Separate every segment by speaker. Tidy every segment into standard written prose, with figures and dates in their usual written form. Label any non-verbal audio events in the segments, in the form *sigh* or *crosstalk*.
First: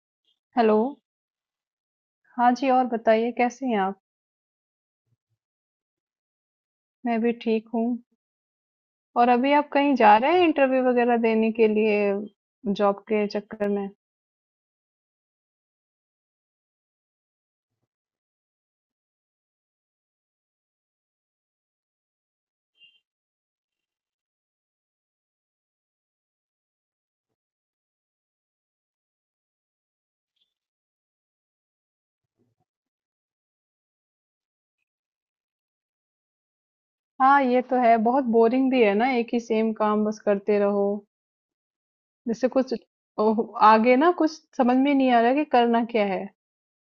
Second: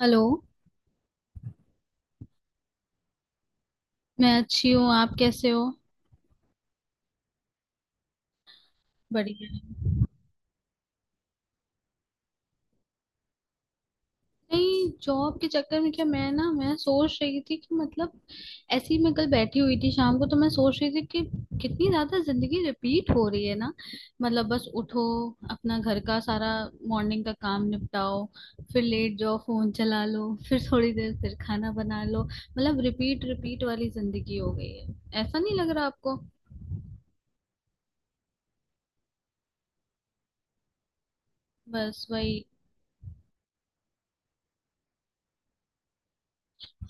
Speaker 1: Hello.
Speaker 2: Hello. हाँ जी, और बताइए कैसे हैं आप?
Speaker 1: मैं अच्छी हूँ, आप कैसे हो?
Speaker 2: मैं भी ठीक हूँ। और
Speaker 1: बढ़िया।
Speaker 2: अभी आप कहीं जा रहे हैं इंटरव्यू वगैरह देने के लिए जॉब के चक्कर में?
Speaker 1: नहीं, जॉब के चक्कर में क्या! मैं सोच रही थी कि मतलब ऐसे ही मैं कल बैठी हुई थी शाम को, तो मैं सोच रही थी कि कितनी ज्यादा जिंदगी रिपीट हो रही है ना। मतलब बस उठो, अपना घर का सारा मॉर्निंग का काम निपटाओ, फिर लेट जाओ, फोन चला लो फिर थोड़ी देर, फिर खाना बना लो। मतलब रिपीट रिपीट वाली जिंदगी हो गई है। ऐसा नहीं लग रहा आपको?
Speaker 2: हाँ, ये तो है। बहुत बोरिंग भी है ना, एक ही सेम काम बस करते रहो।
Speaker 1: बस वही।
Speaker 2: जैसे कुछ ओह, आगे ना कुछ समझ में नहीं आ रहा कि करना क्या है।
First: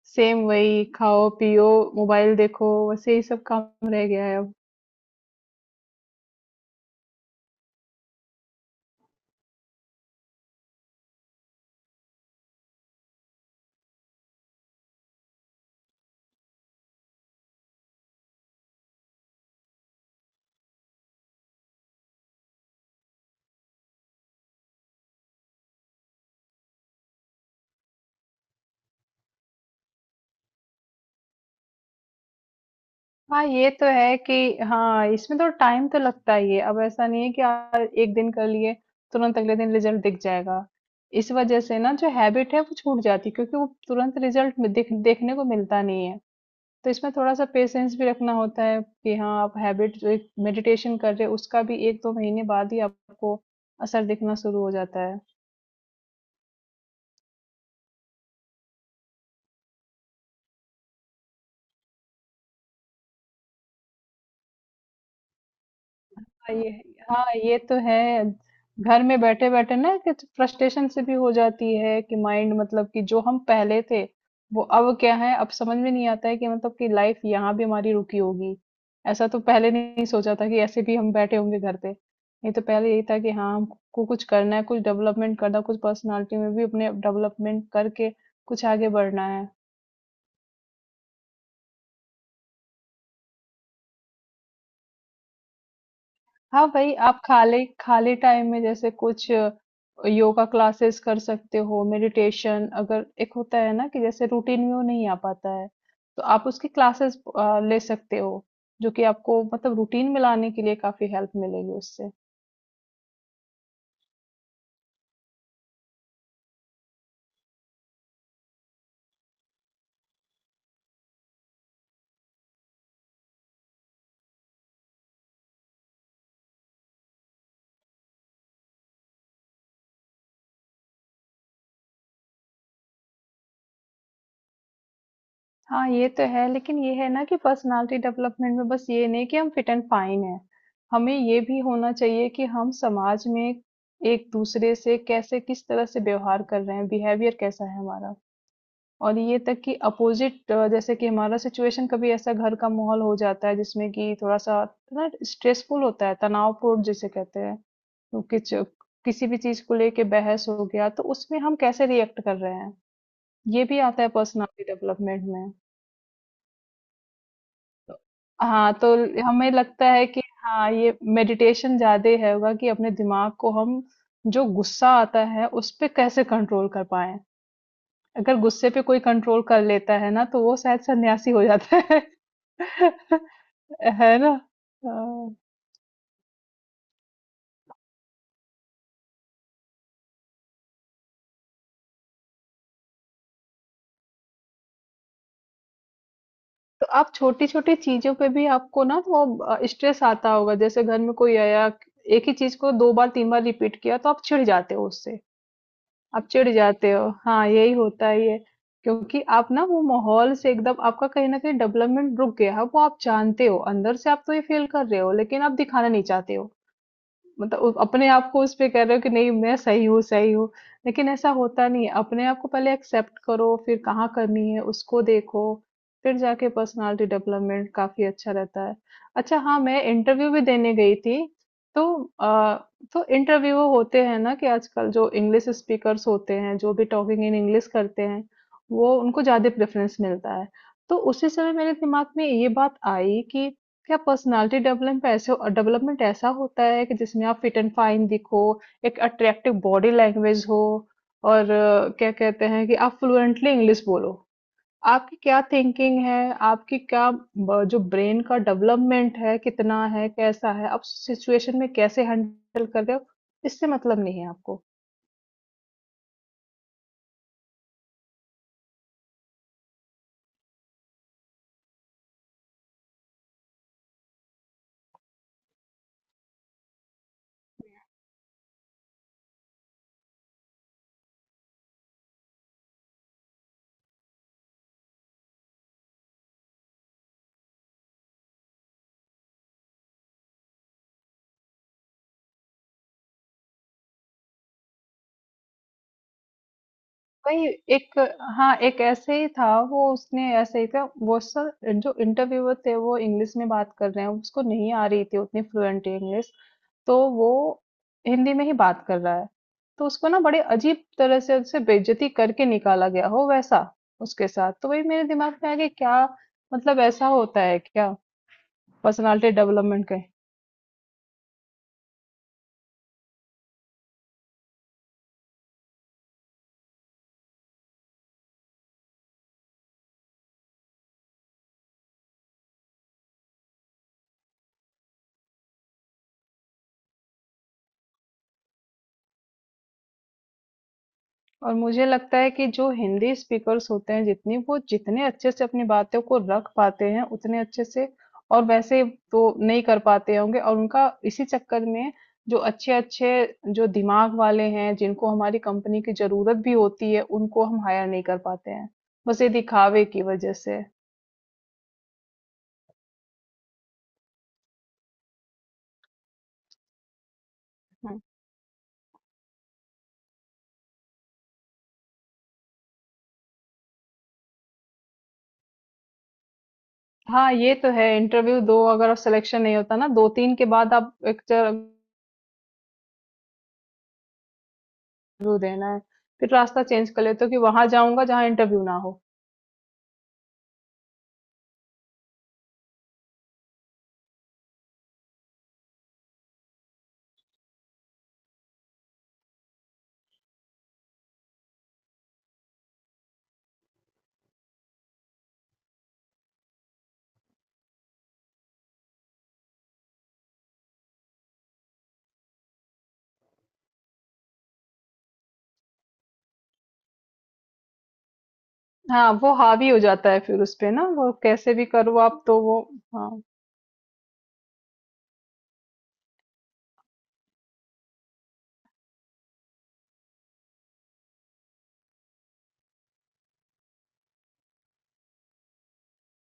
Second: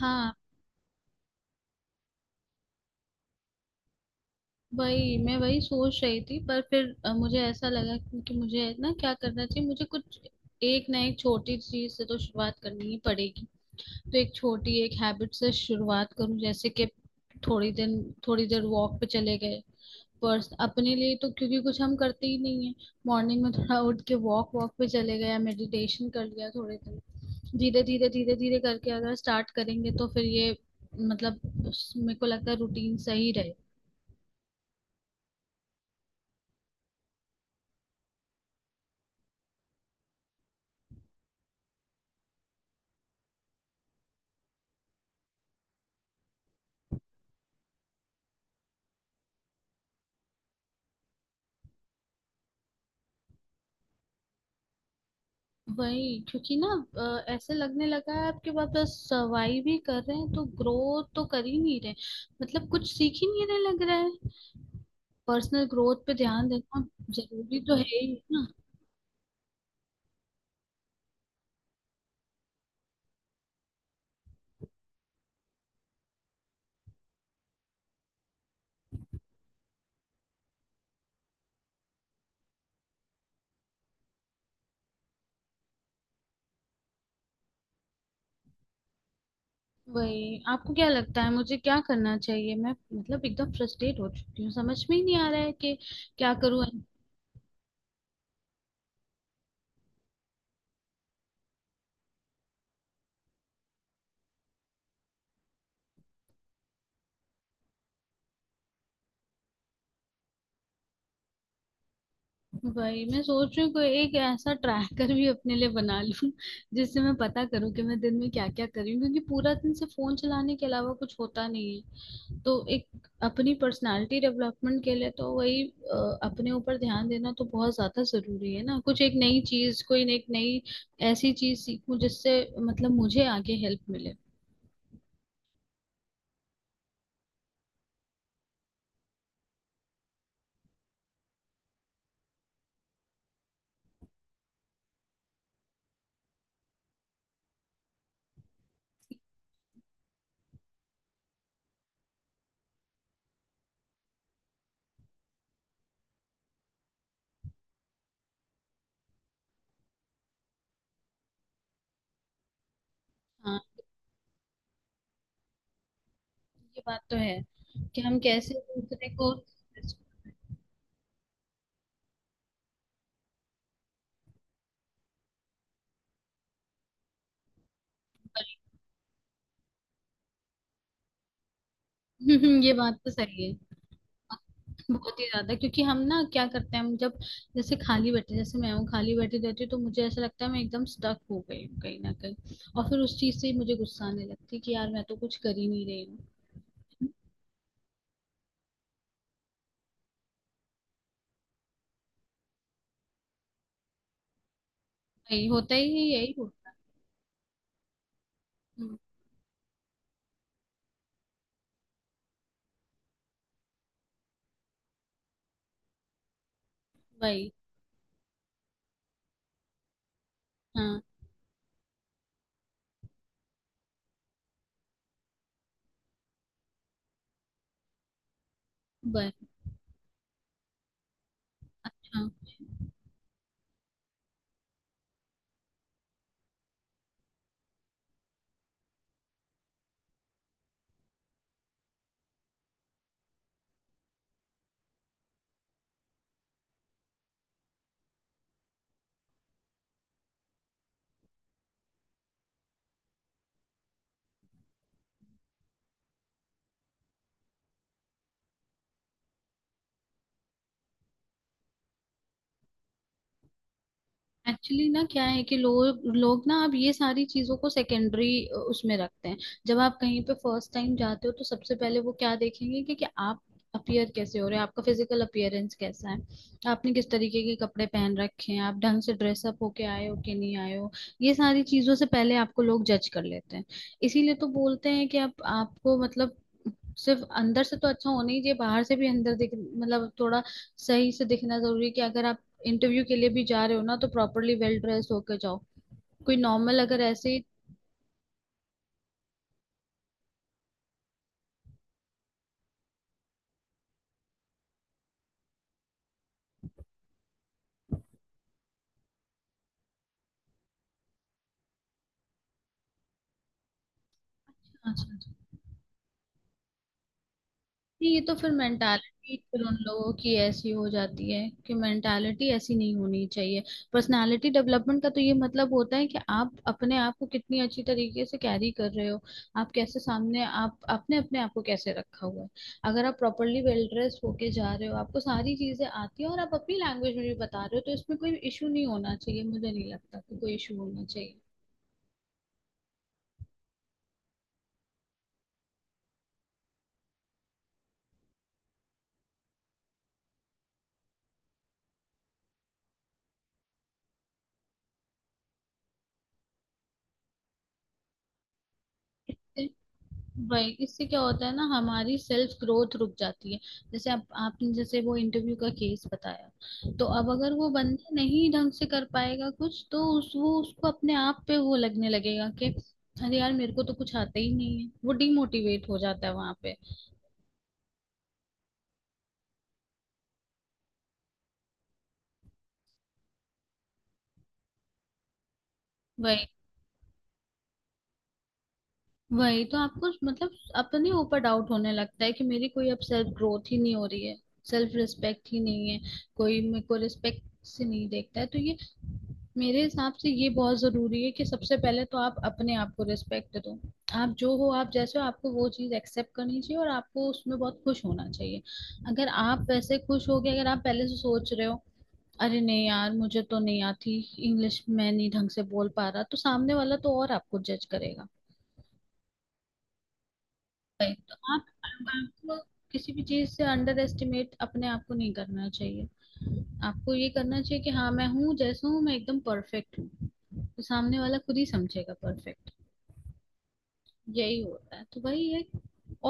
Speaker 1: हाँ।
Speaker 2: सेम वही खाओ, पियो, मोबाइल देखो, वैसे ही सब काम रह गया है अब।
Speaker 1: वही मैं वही सोच रही थी, पर फिर मुझे ऐसा लगा कि मुझे ना क्या करना चाहिए, मुझे कुछ एक ना एक छोटी चीज से तो शुरुआत करनी ही पड़ेगी। तो एक छोटी एक हैबिट से शुरुआत करूं, जैसे कि थोड़ी दिन थोड़ी देर वॉक पे चले गए, पर्स अपने लिए, तो क्योंकि कुछ हम करते ही नहीं है। मॉर्निंग में थोड़ा उठ के वॉक वॉक पे चले गए या मेडिटेशन कर लिया थोड़े दिन। धीरे धीरे धीरे धीरे करके अगर स्टार्ट करेंगे तो फिर ये मतलब मेरे को लगता है रूटीन सही
Speaker 2: हाँ
Speaker 1: रहे।
Speaker 2: ये तो है कि हाँ इसमें तो टाइम तो लगता ही है। अब ऐसा नहीं है कि यार एक दिन कर लिए तुरंत अगले दिन रिजल्ट दिख जाएगा। इस वजह से ना जो हैबिट है वो छूट जाती है, क्योंकि वो तुरंत रिजल्ट देखने को मिलता नहीं है। तो इसमें थोड़ा सा पेशेंस भी रखना होता है कि हाँ आप हैबिट जो मेडिटेशन कर रहे हो, उसका भी एक दो महीने बाद ही आपको असर दिखना शुरू हो जाता है।
Speaker 1: वही, क्योंकि ना ऐसे लगने लगा है आपके पास बस सर्वाइव ही कर रहे हैं, तो ग्रोथ तो कर ही नहीं रहे। मतलब कुछ सीख ही नहीं रहे लग रहा है। पर्सनल ग्रोथ पे ध्यान
Speaker 2: हाँ, ये
Speaker 1: देना
Speaker 2: हाँ ये
Speaker 1: जरूरी
Speaker 2: तो
Speaker 1: तो है ही
Speaker 2: है।
Speaker 1: ना।
Speaker 2: घर में बैठे बैठे ना कि तो फ्रस्ट्रेशन से भी हो जाती है कि माइंड, मतलब कि जो हम पहले थे वो अब क्या है, अब समझ में नहीं आता है कि मतलब कि लाइफ यहाँ भी हमारी रुकी होगी। ऐसा तो पहले नहीं सोचा था कि ऐसे भी हम बैठे होंगे घर पे, नहीं तो पहले यही था कि हाँ हमको कुछ करना है, कुछ डेवलपमेंट करना है, कुछ पर्सनालिटी में भी अपने डेवलपमेंट करके कुछ आगे बढ़ना है।
Speaker 1: वही, आपको क्या लगता है मुझे क्या करना चाहिए? मैं मतलब एकदम फ्रस्ट्रेट हो चुकी हूँ, समझ में ही नहीं आ रहा है कि क्या करूँ।
Speaker 2: हाँ भाई आप खाली खाली टाइम में जैसे कुछ योगा क्लासेस कर सकते हो। मेडिटेशन अगर एक होता है ना कि जैसे रूटीन में वो नहीं आ पाता है, तो आप उसकी क्लासेस ले सकते हो, जो कि आपको मतलब रूटीन में लाने के लिए काफी हेल्प मिलेगी उससे।
Speaker 1: वही मैं सोच रही हूँ कोई एक ऐसा ट्रैकर भी अपने लिए बना लूँ जिससे मैं पता करूँ कि मैं दिन में क्या क्या कर रही हूँ, क्योंकि पूरा दिन से फोन चलाने के अलावा कुछ होता नहीं है। तो एक अपनी पर्सनालिटी डेवलपमेंट के लिए तो वही अपने ऊपर ध्यान देना तो बहुत ज्यादा जरूरी है ना। कुछ एक नई चीज, कोई एक नई ऐसी चीज सीखूं जिससे मतलब मुझे आगे हेल्प मिले।
Speaker 2: हाँ ये तो है, लेकिन ये है ना कि पर्सनालिटी डेवलपमेंट में बस ये नहीं कि हम फिट एंड फाइन है। हमें ये भी होना चाहिए कि हम समाज में एक दूसरे से कैसे, किस तरह से व्यवहार कर रहे हैं, बिहेवियर कैसा है हमारा। और ये तक कि अपोज़िट जैसे कि हमारा सिचुएशन, कभी ऐसा घर का माहौल हो जाता है जिसमें कि थोड़ा-सा ना स्ट्रेसफुल होता है, तनावपूर्ण जिसे कहते हैं। तो किच किसी भी चीज़ को लेके बहस हो गया, तो उसमें हम कैसे रिएक्ट कर रहे हैं,
Speaker 1: हाँ,
Speaker 2: ये भी आता है पर्सनैलिटी डेवलपमेंट में।
Speaker 1: ये बात तो है कि हम कैसे
Speaker 2: हाँ, तो
Speaker 1: दूसरे को।
Speaker 2: हमें लगता है कि हाँ, ये मेडिटेशन ज़्यादा है, होगा कि अपने दिमाग को हम जो गुस्सा आता है, उस पे कैसे कंट्रोल कर पाएँ। अगर गुस्से पे कोई कंट्रोल कर लेता है ना, तो वो शायद सन्यासी हो जाता है।
Speaker 1: *laughs* ये बात तो सही है।
Speaker 2: *laughs* है ना?
Speaker 1: बहुत ही
Speaker 2: हाँ,
Speaker 1: ज्यादा, क्योंकि हम ना क्या करते हैं, हम जब जैसे खाली बैठे, जैसे मैं हूँ खाली बैठी रहती हूँ, तो मुझे ऐसा लगता है मैं एकदम स्टक हो गई हूँ कहीं ना कहीं। और फिर उस चीज से ही मुझे गुस्सा आने लगती है कि यार मैं तो कुछ कर ही नहीं रही हूँ।
Speaker 2: तो आप छोटी-छोटी चीज़ों पे भी आपको ना वो स्ट्रेस आता होगा। जैसे घर में कोई आया, एक ही चीज़ को 2 बार 3 बार रिपीट किया तो आप चिढ़ जाते हो उससे,
Speaker 1: वही होता ही है,
Speaker 2: आप
Speaker 1: यही
Speaker 2: चिढ़
Speaker 1: होता है।
Speaker 2: जाते हो। हाँ, यही होता ही है।
Speaker 1: हम्म।
Speaker 2: क्योंकि आप ना वो माहौल से एकदम आपका कहीं न कहीं डेवलपमेंट रुक गया है, वो आप जानते हो, अंदर से आप तो ये फ़ील कर रहे हो लेकिन आप दिखाना नहीं चाहते हो।
Speaker 1: वही।
Speaker 2: मतलब उ अपने आप को उस पे कह रहे हो कि नहीं मैं सही हूँ, सही हूँ।
Speaker 1: हाँ।
Speaker 2: लेकिन ऐसा होता नहीं है, अपने आप को पहले एक्सेप्ट करो, फिर कहाँ करनी है उसको देखो, फिर जाके पर्सनैलिटी डेवलपमेंट काफ़ी अच्छा रहता है। अच्छा
Speaker 1: वही।
Speaker 2: हाँ, मैं इंटरव्यू भी देने गई थी, तो
Speaker 1: अच्छा।
Speaker 2: तो इंटरव्यू होते हैं ना कि आजकल जो इंग्लिश स्पीकर्स होते हैं, जो भी टॉकिंग इन इंग्लिश करते हैं, वो उनको ज़्यादा प्रेफ़रेंस मिलता है। तो उसी समय मेरे दिमाग में ये बात आई कि क्या पर्सनालिटी डेवलपमेंट पे ऐसे डेवलपमेंट ऐसा होता है कि जिसमें आप फिट एंड फाइन दिखो, एक अट्रैक्टिव बॉडी लैंग्वेज हो, और क्या कहते हैं कि आप फ्लुएंटली इंग्लिश बोलो। आपकी क्या थिंकिंग है, आपकी क्या जो ब्रेन का डेवलपमेंट है कितना है कैसा है, आप सिचुएशन में कैसे हैंडल कर रहे हो, इससे मतलब नहीं है आपको।
Speaker 1: एक्चुअली ना क्या है कि लोग लोग ना अब ये सारी चीजों को सेकेंडरी उसमें रखते हैं। जब आप कहीं पे फर्स्ट टाइम जाते हो तो सबसे पहले वो क्या देखेंगे कि, आप अपियर कैसे हो रहे हो, आपका फिजिकल अपियरेंस कैसा है, आपने किस तरीके के कपड़े पहन रखे हैं, आप ढंग से ड्रेसअप होके आए हो कि नहीं आए हो। ये सारी चीजों से पहले आपको लोग जज कर लेते हैं। इसीलिए तो बोलते हैं कि आप आपको मतलब सिर्फ अंदर से तो अच्छा होना ही चाहिए, बाहर से भी अंदर दिख मतलब थोड़ा सही से दिखना जरूरी है कि अगर आप इंटरव्यू के लिए भी जा रहे हो ना, तो प्रॉपरली वेल ड्रेस होकर जाओ। कोई नॉर्मल अगर ऐसे ही।
Speaker 2: वही एक हाँ, एक ऐसे ही था, वो उसने ऐसे ही था। वो सर जो इंटरव्यूअर थे वो इंग्लिश में बात कर रहे हैं, उसको नहीं आ रही थी उतनी फ्लुएंट इंग्लिश, तो वो हिंदी में ही बात कर रहा है। तो उसको ना बड़े अजीब तरह से उससे बेइज्जती करके निकाला गया हो वैसा उसके साथ। तो वही मेरे
Speaker 1: अच्छा अच्छा।
Speaker 2: दिमाग में आ गया, क्या मतलब ऐसा होता है क्या?
Speaker 1: नहीं, ये तो फिर
Speaker 2: पर्सनालिटी
Speaker 1: मेंटालिटी फिर उन
Speaker 2: डेवलपमेंट।
Speaker 1: लोगों की ऐसी हो जाती है कि मेंटालिटी ऐसी नहीं होनी चाहिए। पर्सनालिटी डेवलपमेंट का तो ये मतलब होता है कि आप अपने आप को कितनी अच्छी तरीके से कैरी कर रहे हो, आप कैसे सामने आप आपने अपने आप को कैसे रखा हुआ है। अगर आप प्रॉपरली वेल ड्रेस होके जा रहे हो, आपको सारी चीजें आती है और आप अपनी लैंग्वेज में भी बता रहे हो, तो इसमें कोई इशू नहीं होना चाहिए, मुझे नहीं लगता कि कोई इशू होना
Speaker 2: और मुझे लगता है कि जो हिंदी स्पीकर्स होते हैं, जितनी वो, जितने अच्छे से अपनी बातों को रख पाते हैं उतने अच्छे से और वैसे तो नहीं कर पाते होंगे, और उनका इसी चक्कर में जो अच्छे-अच्छे, जो दिमाग वाले हैं जिनको हमारी कंपनी की ज़रूरत भी होती है, उनको हम हायर नहीं कर पाते हैं। बस ये
Speaker 1: चाहिए।
Speaker 2: दिखावे की वज़ह से।
Speaker 1: राइट, इससे क्या होता है ना हमारी सेल्फ ग्रोथ रुक जाती है। जैसे आप आपने जैसे वो इंटरव्यू का केस बताया, तो अब अगर वो
Speaker 2: हुँ।
Speaker 1: बंदा नहीं ढंग से कर पाएगा कुछ तो उस वो उसको अपने आप पे वो लगने लगेगा कि अरे यार मेरे को तो कुछ आता ही नहीं है, वो डिमोटिवेट हो जाता है वहां पे।
Speaker 2: हाँ, ये तो है। इंटरव्यू दो, अगर आप सिलेक्शन नहीं होता ना 2-3 के बाद, आप एक इंटरव्यू देना है। फिर
Speaker 1: वही।
Speaker 2: रास्ता चेंज कर लेते हो कि वहाँ जाऊँगा जहाँ इंटरव्यू ना हो।
Speaker 1: वही तो, आपको मतलब अपने ऊपर डाउट होने लगता है कि मेरी कोई अब सेल्फ ग्रोथ ही नहीं हो रही है, सेल्फ रिस्पेक्ट ही नहीं है, कोई मेरे को रिस्पेक्ट से नहीं देखता है। तो ये मेरे हिसाब से ये बहुत जरूरी है कि सबसे पहले तो आप अपने आप को रिस्पेक्ट दो। आप जो हो आप जैसे हो, आपको वो चीज एक्सेप्ट करनी चाहिए और आपको उसमें बहुत खुश होना चाहिए। अगर आप वैसे खुश हो गए, अगर आप पहले से सोच रहे हो अरे नहीं यार मुझे तो नहीं आती इंग्लिश, मैं नहीं ढंग से बोल पा रहा, तो सामने वाला तो और आपको जज करेगा।
Speaker 2: हाँ वो हावी हो जाता है, फिर उस पे ना वो
Speaker 1: Right, तो
Speaker 2: कैसे भी
Speaker 1: आप
Speaker 2: करो आप तो
Speaker 1: आपको
Speaker 2: वो। हाँ,
Speaker 1: किसी भी चीज से अंडर एस्टिमेट अपने आप को नहीं करना चाहिए। आपको ये करना चाहिए कि हाँ, मैं हूँ जैसा हूँ मैं एकदम परफेक्ट हूँ, तो सामने वाला खुद ही समझेगा परफेक्ट। यही होता है, तो वही है।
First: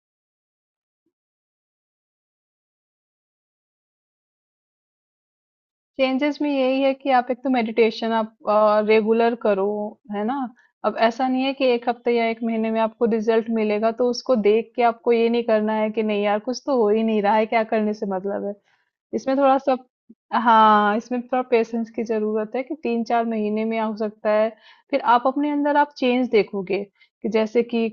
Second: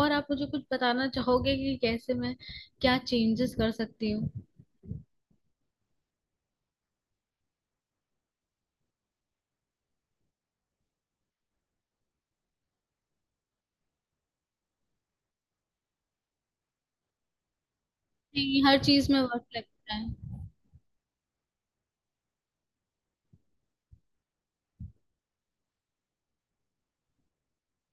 Speaker 1: और आप मुझे कुछ बताना चाहोगे कि कैसे मैं क्या चेंजेस कर सकती हूँ?
Speaker 2: चेंजेस में यही है कि आप एक तो मेडिटेशन आप रेगुलर करो, है ना। अब ऐसा नहीं है कि एक हफ्ते या एक महीने में आपको रिजल्ट मिलेगा, तो उसको देख के आपको ये नहीं करना है कि नहीं यार कुछ तो हो ही नहीं रहा है, क्या करने से मतलब है।
Speaker 1: नहीं, हर चीज में
Speaker 2: इसमें
Speaker 1: वर्क
Speaker 2: थोड़ा सा,
Speaker 1: लगता है।
Speaker 2: हाँ, इसमें थोड़ा पेशेंस की ज़रूरत है कि 3-4 महीने में हो सकता है। फिर आप अपने अंदर आप चेंज देखोगे, कि जैसे कि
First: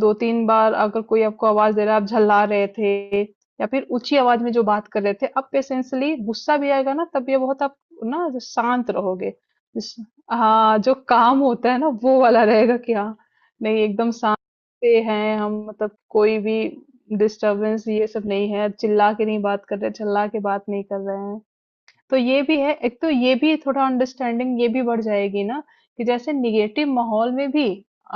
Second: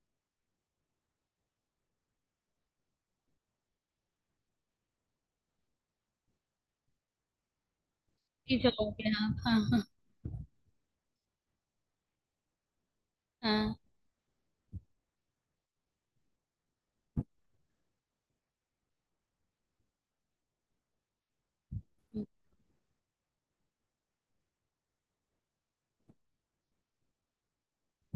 Speaker 2: 2-3 बार अगर कोई आपको आवाज़ दे रहा है, आप झल्ला रहे थे या फिर ऊँची आवाज़ में जो बात कर रहे थे, अब पेशेंसली गुस्सा भी आएगा ना, तब ये बहुत आप ना
Speaker 1: जी,
Speaker 2: शांत
Speaker 1: चलोगे
Speaker 2: रहोगे।
Speaker 1: आप। हाँ हाँ।
Speaker 2: जिस, हाँ, जो काम होता है ना, वो वाला रहेगा कि हाँ,
Speaker 1: हाँ।
Speaker 2: नहीं एकदम शांत से हैं हम, मतलब कोई भी डिस्टर्बेंस ये सब नहीं है, चिल्ला के नहीं बात कर रहे, चिल्ला के बात नहीं कर रहे हैं। तो ये भी है, एक तो ये भी थोड़ा अंडरस्टैंडिंग ये भी बढ़ जाएगी ना, कि जैसे निगेटिव माहौल में भी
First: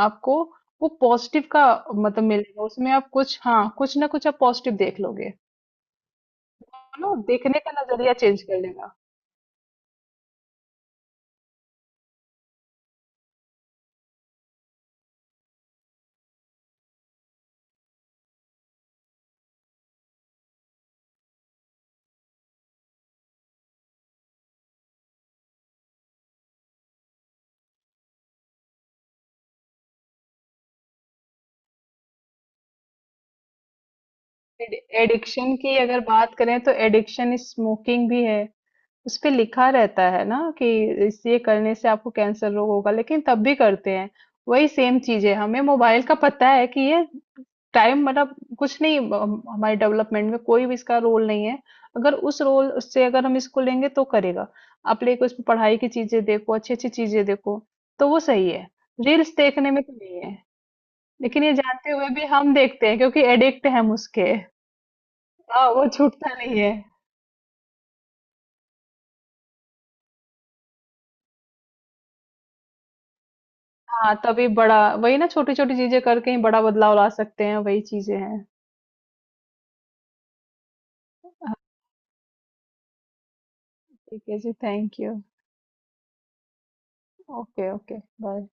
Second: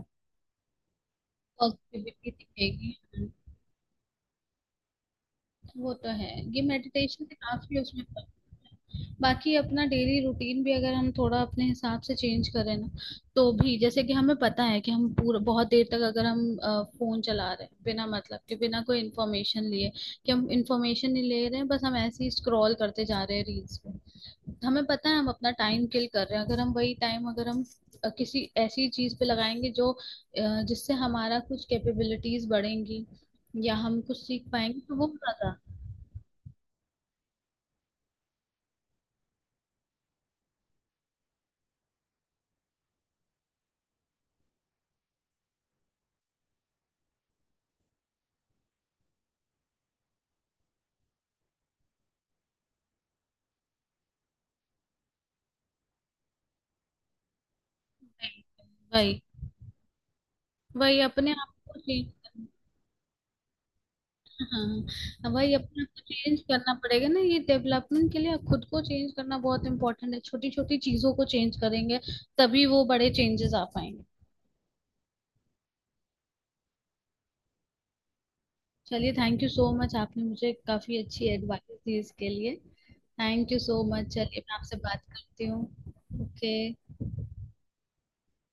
Speaker 2: आपको वो पॉजिटिव का मतलब
Speaker 1: पॉजिटिविटी
Speaker 2: मिलेगा, उसमें
Speaker 1: दिखेगी।
Speaker 2: आप कुछ हाँ, कुछ ना कुछ आप पॉजिटिव देख लोगे।
Speaker 1: वो तो है, ये
Speaker 2: है ना,
Speaker 1: मेडिटेशन से
Speaker 2: देखने का
Speaker 1: काफी उसमें
Speaker 2: नजरिया
Speaker 1: फर्क
Speaker 2: चेंज कर
Speaker 1: पड़ता
Speaker 2: लेगा।
Speaker 1: है। बाकी अपना डेली रूटीन भी अगर हम थोड़ा अपने हिसाब से चेंज करें ना तो भी, जैसे कि हमें पता है कि हम पूरा बहुत देर तक अगर हम फोन चला रहे हैं बिना मतलब के, बिना कोई इन्फॉर्मेशन लिए कि हम इन्फॉर्मेशन नहीं ले रहे हैं, बस हम ऐसे ही स्क्रॉल करते जा रहे हैं रील्स पे, हमें पता है हम अपना टाइम किल कर रहे हैं। अगर हम वही टाइम अगर हम किसी ऐसी चीज पे लगाएंगे जो जिससे हमारा कुछ कैपेबिलिटीज बढ़ेंगी या हम कुछ सीख पाएंगे, तो वो ज्यादा।
Speaker 2: एडिक्शन की अगर बात करें तो एडिक्शन स्मोकिंग भी है, उसपे लिखा रहता है ना कि इस ये करने से आपको कैंसर रोग होगा, लेकिन तब भी करते हैं। वही सेम चीज है, हमें मोबाइल का पता है कि ये टाइम मतलब कुछ नहीं, हमारे डेवलपमेंट में कोई भी इसका रोल नहीं है। अगर उस रोल उससे अगर हम इसको लेंगे तो करेगा, आप लेके उसमें पढ़ाई की चीजें देखो, अच्छी अच्छी चीजें देखो, तो वो सही है।
Speaker 1: वही।
Speaker 2: रील्स देखने में तो नहीं है।
Speaker 1: वही अपने
Speaker 2: लेकिन
Speaker 1: आप
Speaker 2: ये
Speaker 1: को
Speaker 2: जानते
Speaker 1: चेंज
Speaker 2: हुए भी
Speaker 1: करना
Speaker 2: हम देखते हैं क्योंकि एडिक्ट हैं हम उसके।
Speaker 1: हाँ, वही
Speaker 2: हाँ
Speaker 1: अपने
Speaker 2: वो
Speaker 1: आप को
Speaker 2: छूटता
Speaker 1: चेंज
Speaker 2: नहीं है।
Speaker 1: करना पड़ेगा ना, ये डेवलपमेंट के लिए खुद को चेंज करना बहुत इंपॉर्टेंट है। छोटी छोटी चीजों को चेंज करेंगे तभी वो बड़े चेंजेस आ पाएंगे।
Speaker 2: हाँ तभी बड़ा, वही ना छोटी छोटी चीजें करके ही बड़ा बदलाव ला सकते हैं, वही चीजें हैं।
Speaker 1: चलिए थैंक यू सो मच, आपने मुझे काफी अच्छी
Speaker 2: हाँ,
Speaker 1: एडवाइस दी इसके लिए। थैंक यू सो मच,
Speaker 2: ठीक है
Speaker 1: चलिए
Speaker 2: जी,
Speaker 1: मैं आपसे
Speaker 2: थैंक
Speaker 1: बात
Speaker 2: यू।
Speaker 1: करती हूँ। ओके।
Speaker 2: Okay okay bye.